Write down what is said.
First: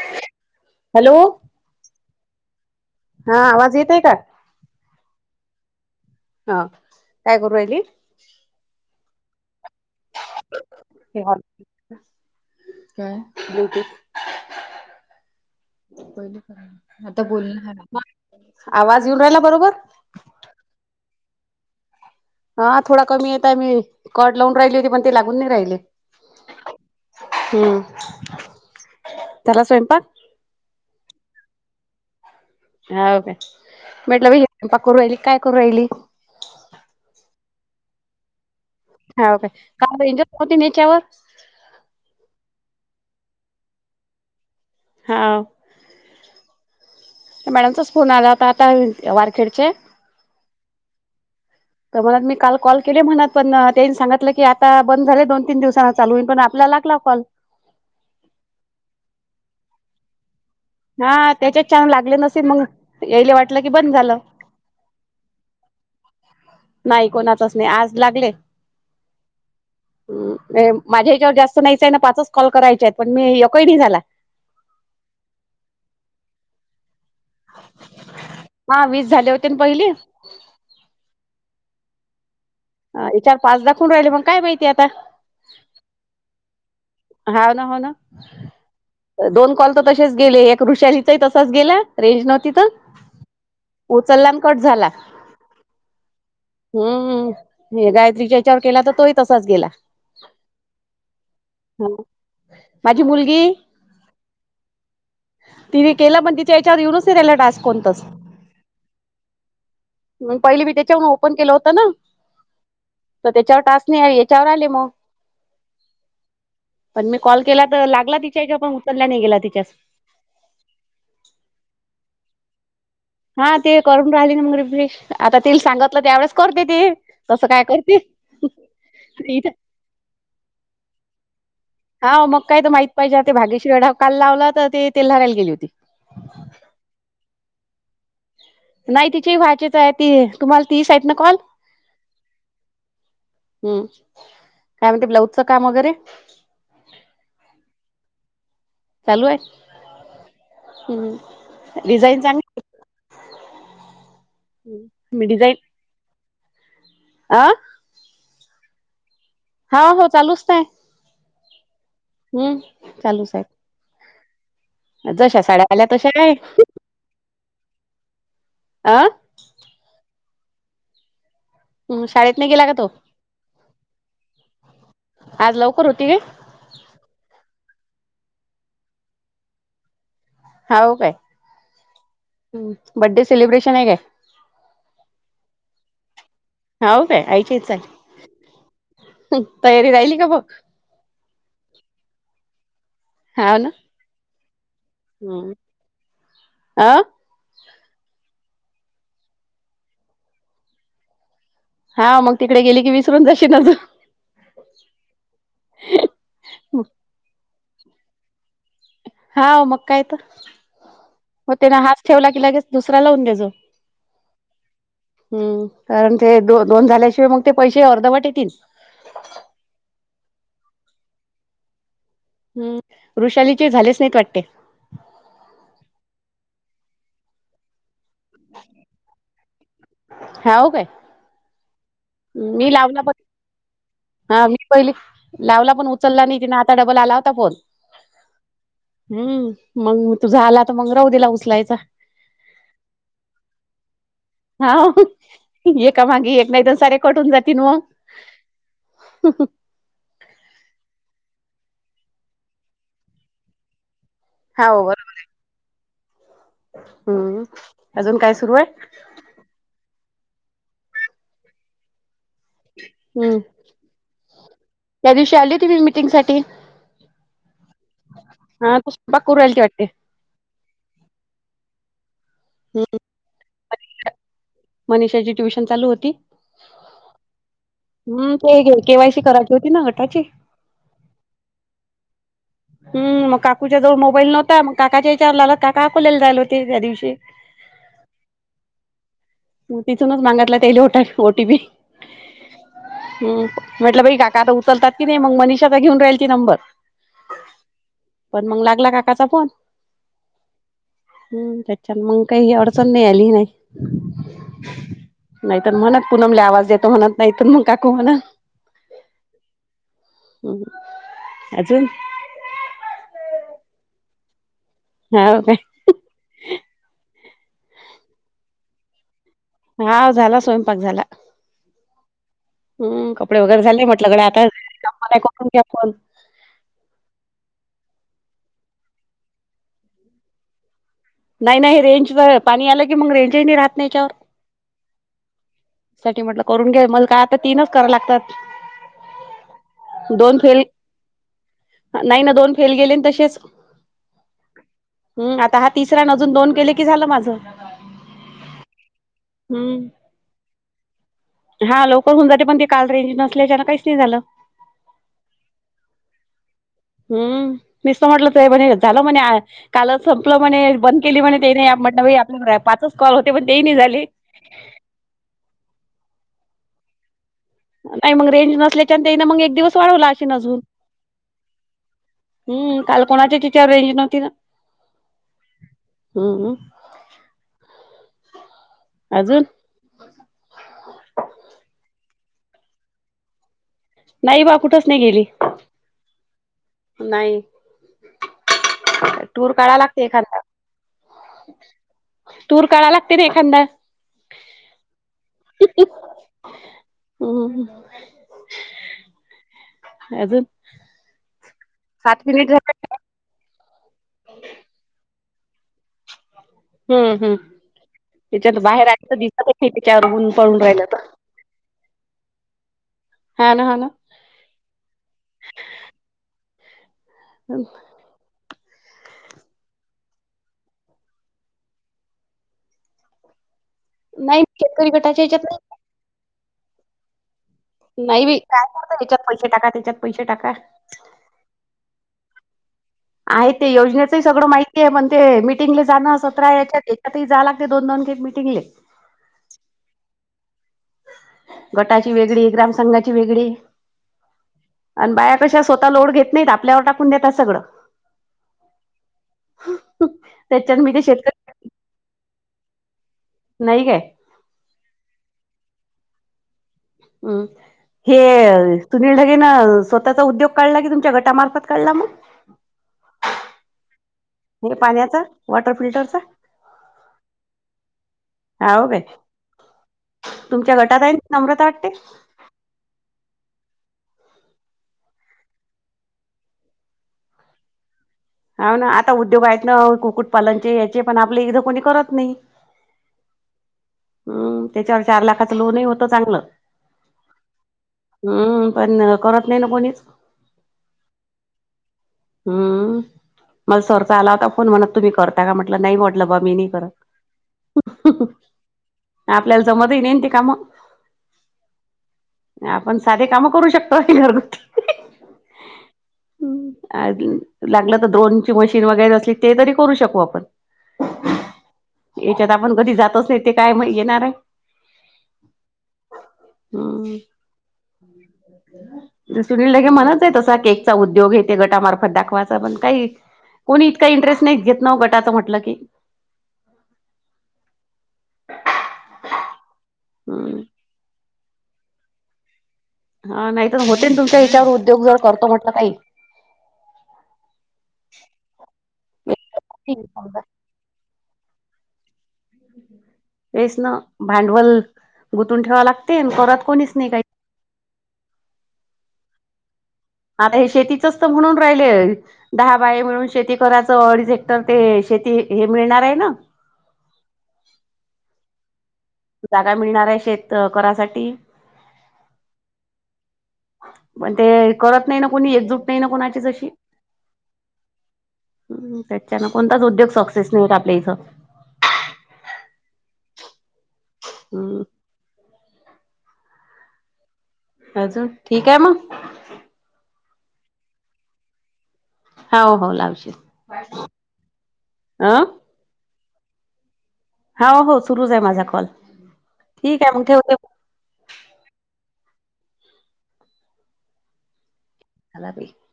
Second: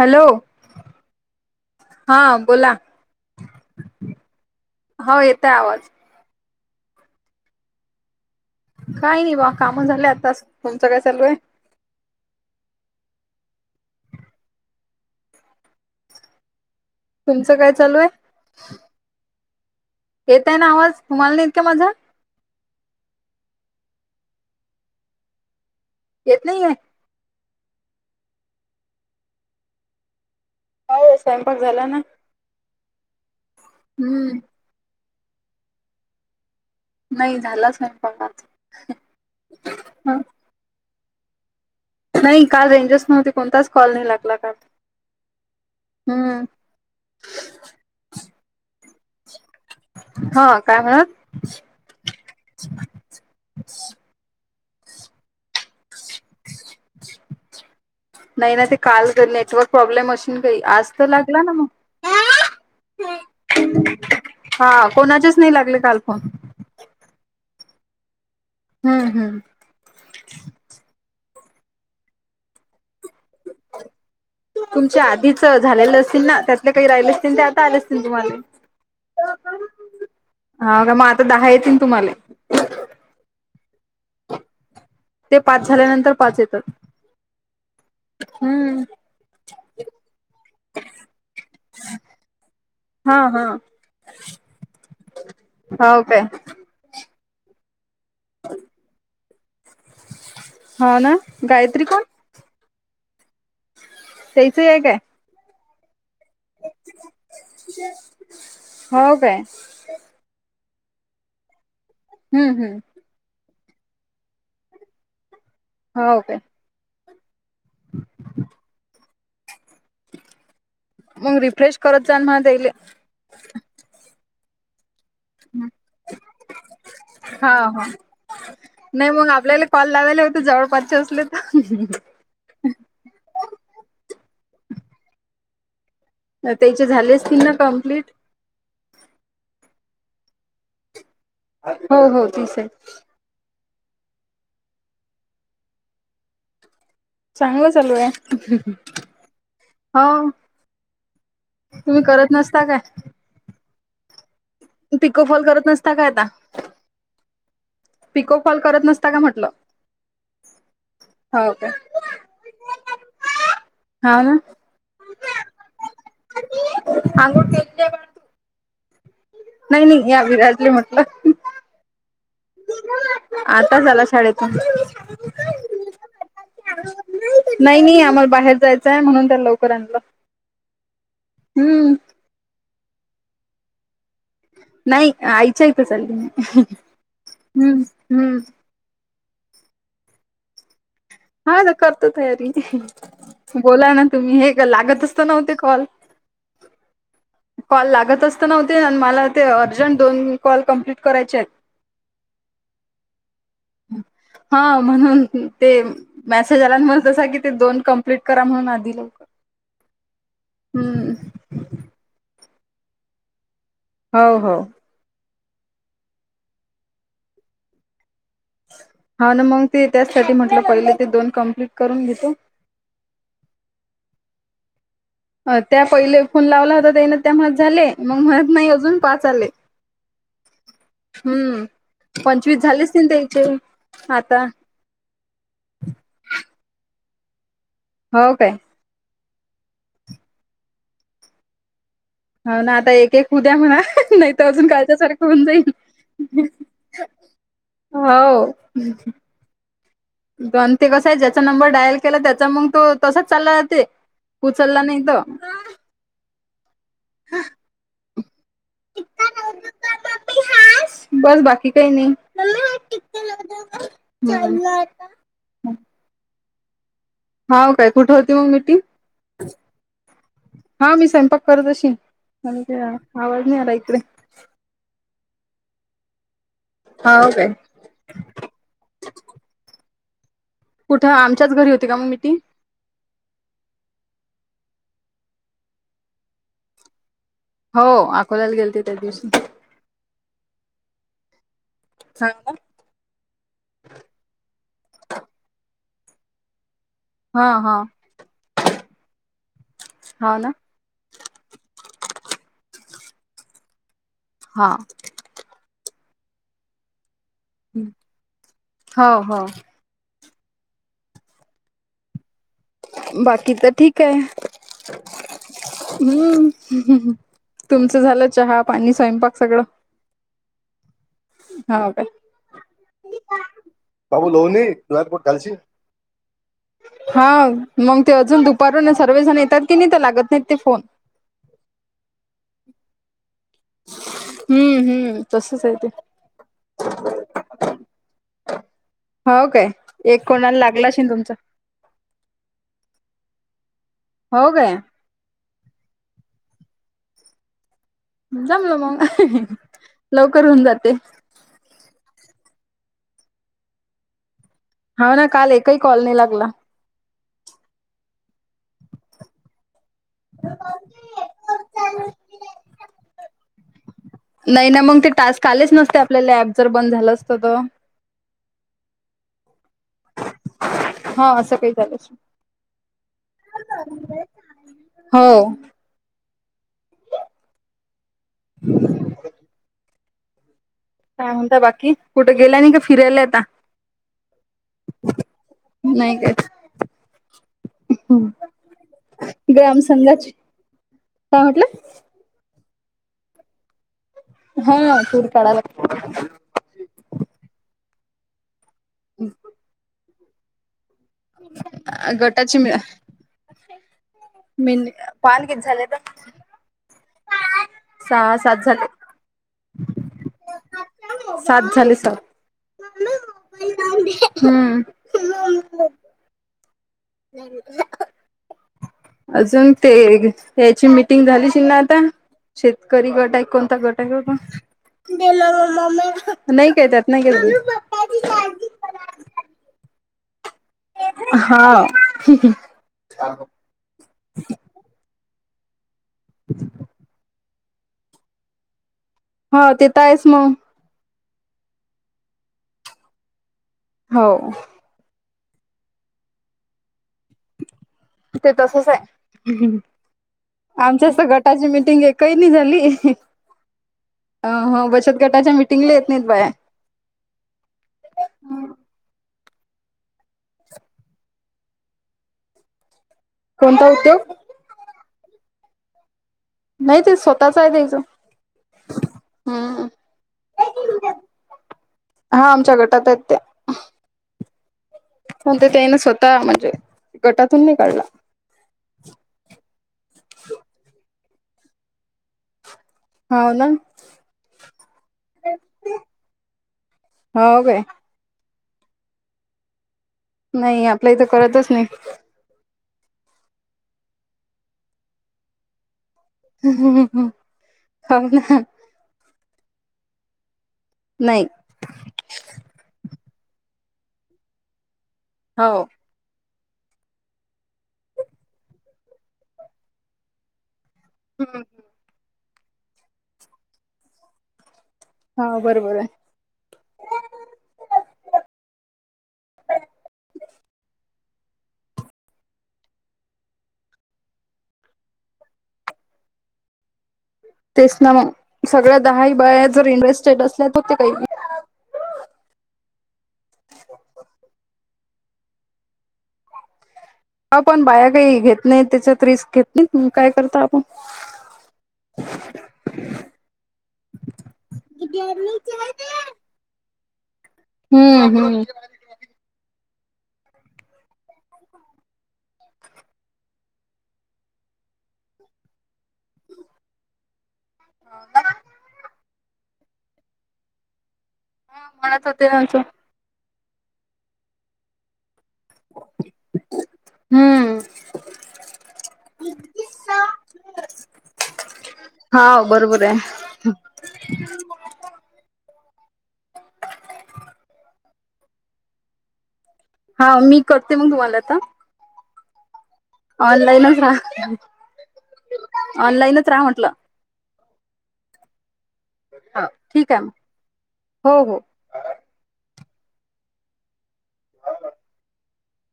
Hello hello हा बोला हा आवाज येतय का हो येतय आवाज हा काय करू राहिली काही नाही बा काम झाले आता तुमचं काय चालू आहे हम् ब्लटुथ आता बोल तुमचं काय चालू आहे आवाज येऊन राहिला बरोबर येतय ना आवाज तुम्हाला नाहीत का माझा हा थोडा कमी येतताय मी कट लावून राहिली होती पण ते लागून नाही राहिले येत नाही आहे हम्म त्याला स्वयंपाक हय स्वयंपाक झाला ना हा काे म्हटलं हम्म बैपा करू राहिली काय करू राहिली नाही झालाच नाही पण आता हा काय काती नेच्यावर नाही काल रेंजर्स नव्हते कोणताच कॉल नाही लागला का हा हम्म मॅडमचाच फोन आला होता आता वारखेडचे हा काय म्हणत तर म्हणत मी काल कॉल केले म्हणत पण त्यांनी सांगितलं की आता बंद झाले दोन तीन दिवसांना चालूईन पण आपला लागला कॉल नाही ना ते काल नेटवर्क प्रॉब्लेम अ काही आज तर हा लागला ना मग त्याच्यात छान लागले नसेल मग याले वाटलं की बंद झालं हा कोणाचेच नाही लागले काल फोन नाही कोणातच नाही आज लागले हम्म हम्म माझ्या हच्यावर जास्त नाहीचय ना पाच कॉल करायचे आहेत पण मी यकळी नाही झाला तुमच्या आधीच झालेलं असतील ना त्या काही राहिल असतील ते आता आले असतील तुम्हाला हा वीस झाले होते ना पहिले हा का मग आता दहा येतीलन तुम्हाला अ इचार पाच दाखून राहिले मग काय माहितीय आता ते पाच झाल्यानंतर पाच येत. हाव ना, हो ना दोन कॉल तर तशेच गेले एक ऋषालीचाही तसाच गेला रेंज नव्हती तर हा -हा उचला अनं कट झाला. होव काय? हम्म मी हे गायत्रीच्या येच्यावर केला तर तोही तसाच गेला. [inaudible] हा ना गायत्री हं कोण माझी मुलगी सईच हे हाय काय? तिने केलं पण तिच्या याच्यावर येऊनच नाही राहिला टास्क कोणताच हो काय. मग पहिले मी त्याच्यावरून ओपन केलं होत ना हम्म -हम्म तर त्याच्यावर टास्क नाही याय याच्यावर आले मग हाव काय? पण मी कॉल केला तर लागला तिच्याहेच्याव पण उतरल्या नाही गेला तिच्यास मग रिफ्रेश करत जाल म्हण त्यायले. हा ते करून राहिले ना मग रिफ्रेश आता तिला सांगतलं त्यावेळस करते ती तसं हा काय हा. करती [inaudible] नाही मग आपल्याला कॉल लावायला होत जवळपासचे असले तर हा मग [inaudible] काय तर माहित पाहिजे ते भागेश्री वढाव काल लावला तर ते तेल्हाराला गेली होती. त्याचे झाले असतील ना कम्प्लीट? नाही तिची व्हायचेच आहे ती तुम्हाला तीस आहेत ना कॉल? हो -हो तीस आहेत. हम्म काय म्हणते ब्लाऊजचं काम वगैरे? चांगलं चालू आहे चालू आहे हो हम्म तुम्ही डिझाईन करत चांगली नसता काय? तिको मी फॉल डिझाईन करत नसता काय आता? अ पिको फाॅल करत नसता का म्हटलं हा- हो चालूच नाही. हो का? हम्म चालूच आहेत. हा ना जशा साड्या आल्या तशा काय अ [inaudible] नाही- नाही या विराटले म्हटलं. हम्म शाळेतनी गेला का तो? आताच आला शाळेतून. आज लवकर होती काय? [inaudible] नाई- नई आम्हाला बाहेर जायचंय म्हणून त्या लवकर आणलो. हा हो काय बड्डे सेलिब्रेशन आहे काय? नाही आईच्या ईथ चाल्ले मी हाव काय आईच्या ईथ हम्म. चालली तयारी राहिली का मग? हा आता करतो तयारी. बोला ना तुम्ही हे का लागतच तर हम्म नव्हते कॉल अ कॉल लागतच तर नव्हते आणि मला ते अर्जंट दोन कॉल कंप्लीट करायचेत. हा मग तिकडे गेली की विसरून जाशीन अजुन [inaudible] हा म्हणून ते मॅसेज आल्या म तस की ते दोन कंप्लीट करा म्हणून आधी लवकर हा मग काय तर हम्म म त्याने हाच ठेवला की लगेच दुसरा लावून देजो. हो -हो हम्म, कारण ते द -दोन झाल्याशिवाय मग ते पैसे अर्धवट येतील. हा ना मग ते त्याचसाठी म्हटलं पहिले ते दोन कंप्लीट करून घेतो. हम्म वृषालीचे झालेच नाहीत वाटते. अ त्या पहिले फोन लावला होता त्यान त्या मत झाले मग मणत नाही अजून पाच आले हाव काय हम्म पंचवीस मी झालेच लावला नाही पण त्या इथ हा मी पहिली लावला पण उचलला नाही ति आता डबल आला होता फोन हो काय हम् मग तुझा झाला तर मंग राऊ दिला उचलायचा हो ना आता एक एक उद्या म्हणा ते अजून हाव काळच्या सारखं होऊन जाईल एका मागे एक नाही तर सारे कट होऊन जातील मग हो दनती कसा आहे ज्याचा नंबर डायल केला त्याचा मग तो तसाच चालला उचला हाव नाही बरं त हम्म अजून काय सुरू आहे बस बाकी काही नाही हम्म चल ना त्या दिवशी आली तुम्ही मीटिंग साठी होा काय कुठे होती मग हा मीटिंग तू स्वयंपाक करू राहिलती वाटते हा मी स्वयंपाक करतशी म्ह ते आवाज नाही आला इतरे मनिषाची ट्युशन चालू होती हा हो का हम् ते घे केवाय सी करायची होती ना गटाची कुठं आमच्याच घरी होती का मग मी ती हम् मग काकूच्या जवळ मोबाईल नव्हता मग काकाच्या विचार लाला काका अकोल्याला जायला होते त्या दिवशी हो अकोल्याला गेलते त्या दिवशी तिथूनच मागतला ते ओटीपी सांगू हम म्हटलं बाई काका आता उचलतात कि नाही मग मनिषाचा घेऊन राहील ती नंबर हा हा पण मग लागला काकाचा फोन हो ना हम्म त्याच्या मग काही ही अडचण नाही आली नाही हा नाहीतर म्हणत पुूनमला आवाज येतो म्हणत नाहीत मग काकू म्हणा हो हो ह अजून बाकी तर ठीक आहे हो का हम्म तुमचं झालं चहा पाणी स्वयंपाक सगळं हा झाला स्वयंपाक झाला हो का हम कपडे वगैरे झाले म्हटलं कडे आता लोणी दुधात एला कुट कोून घालशील? घ्या फण हा मग ते अजून दुपारून सर्वजण येतात की नाही तर लागत नाहीत ते फोन नाही नाही रेंज तर पाणी आलं की मग रेंजही नाही राहत नाही याच्यावर हम्म हम्म तसच आहे ते सा म्हटल करून घे मल का आता तीनच कराव लागतात हो काय एक दोन कोणाला फेल लागलाश ना तुमचा नाही ना दोन फेल गेले तसेच हो गया हम् आता हा तिसरा न अजून दोन केले की झालं माझं जमलं मग हम् लवकर होऊन जाते हा लवकर होऊन जाते पण ते काल रेंज नसल्याच्यानं काहीच नाही झालं हा ना काल एकही कॉलनी लागला हम्म मीसत म्हटलं तर म्हणे झालं म्हणे कालच संपलं म्हणे बंद केली म्हणणे ते नाही म्हणलं आपल्या पाच कॉल होते पण ते नाही झाले नाही ना मग ते टास्क आलेच नसते आपल्याला ऍप जर बंद झालं असतं तर. नाही मग रेंज नसल्याच्यान त्याना मग एक दिवस वाढवला अशी अजून. हा असं काही झालं असेल. हम्म काल कोणाच्या टिचवर रेंज नव्हती ना. हो. हम ह. [unintelligible] अजून काय म्हणता बाकी कुठे गेल्या नाही का फिरायला आता. नाही बा कुठंच नाही गेली. नाही काच नाही. टूर कढा ग्राम लागते संघाची एखादा. काय म्हटलं तूर कराय लागते ना एखादा. हा टुर काढा लागते. हम! हम्. अजुन. गटाची मिळ झाले मिल्क. पान किती झालेल. हम्म हम् त्याच्यात सात बाहेर झाले आच दिसतच नाही त्याच्यावरन पळून राहिलं तर. सात झाली सात हा ना हा ना हम्. [unintelligible] अजून ते याची मिटिंग झालीशि ना आता. शेतकरी गट आहे कोणता गट. नाही शेतकरी गटाच्या ह्याच्यात नाही काय त्यातनाही का नाही बाई काय करत याच्यात पैसे टाका त्याच्यात पैसे टाका. हा आहे ते योजनेचंही सगळं माहिती आहे पण ते मीटिंगला जाणं सतरा याच्यात त्याच्यातही झाला. ते दोन दोने मिटिंगले. हा तेथ आहेस मग. गटाची वेगळी ग्रामसंघाची वेगळी. हो. आणि बाया कशा स्वतः लोड घेत नाहीत आपल्यावर टा टाकून देता सगळं, ते तसच आहे त्याच्यात म्हणजे शेतकरी त्याची मीटिंग एक ही नाही झाली. नाही काय. अ हो बचत गटाच्या मिटिंगला येत नाहीत बाया. हम! हे सुनील ढगेनं स्वतःचा उद्योग काढला कि तुमच्या घटामार्फत काढला मग. कोणता उद्योग? हे पाण्याचं वॉटर फिल्टरचं. नाही ते स्वतःच आहे त्याचं. हाव काय हम्म! तुमच्या गटात आहे नम्रता वाटते. हा आमच्या गटात आहेत त्या. पण ते त्याने स्वतः म्हणजे गटातून नि काढला. हा ना आता उद्योग आहेत ना, कुक्कुटपालनचे याचे पण आपले इथं कोणी करत नाही. हाव ना. हम्म त्याच्यावर चार लाखाच लोनही होत चांगलं. हो काय हम्म! पण करत नाही ना कोणीच. नई... आपल्या इथं कळतंच नई हम्म... मला सरचा आला होता फोन, म्हणत... तुम्ही करता का... म्हटलं नई हो लं... बा... मी नई करत... हो ना आपल्याला जमतही नई ना... ती कामं नई नाय... आपण साधे कामं करू शकतोय.... घरगुती हो हुं... अ... लागलं तर... द्रोणची मशीन वगैरे असली... ते तरी करू शकू आपण हम्म येच्यात आपण कधी जातच नाई... ते काय मग येणार ए हा... बरोबर ए हम्म. ते सुनील [unintelligible] मलाच देतात... तसा केकचा उद्योग... हे ते गटामार्फत दाखवायचा पण काही कुणी इतका इंटरेस्ट... नई घेत ना वं... गटाचं म्हटलं की तेच ना मग... सगळ्या दहा ही बाया... जर इंटरेस्टेड हम्म. असल्या तर ते काही हा... नाई तर होतेन तुमच्या हिच्यावर उद्योग, जर करतो म्हटलं काही हा... पण बाया काई... घेत न्हाईत, त्याच्यात रिस्क घेत नाईत, मग काय करता आपण [unintelligible] तेच ना... भांडवल... गुंतून ठेवा लागते... अन करत कुणीच नई काई हुं... हुं. आता हे... शेतीचच तर... म्हणून राहिलेय दहा बाय मिळून शेती करायचं... अडीच हेक्टर, ते शेती हे... मिळणार ए ना [unintelligible] जागा मिळणार ए... शेत.. अ.. करासाठी म्हणत होते आमचं पण ते... करत नाई ना कुणी... एकजूट नई ना, कोणाची जशी हम्म ह.. त्याच्यानं कोणताच उद्योग सक्सेस नई होत आपल्या इथं हा... बरोबर ए हम्म. अजून... ठीक ए मग हाव... मी करते मग.. तुम्हाला आता हाव... हाव... लावशी ऑनलाईनच राहा... अ ऑनलाईनच राहा म्हटलं हा... हो... सुरूच ए... माझा कॉल हं... ठीक ए मग... हो हो. [unintelligible]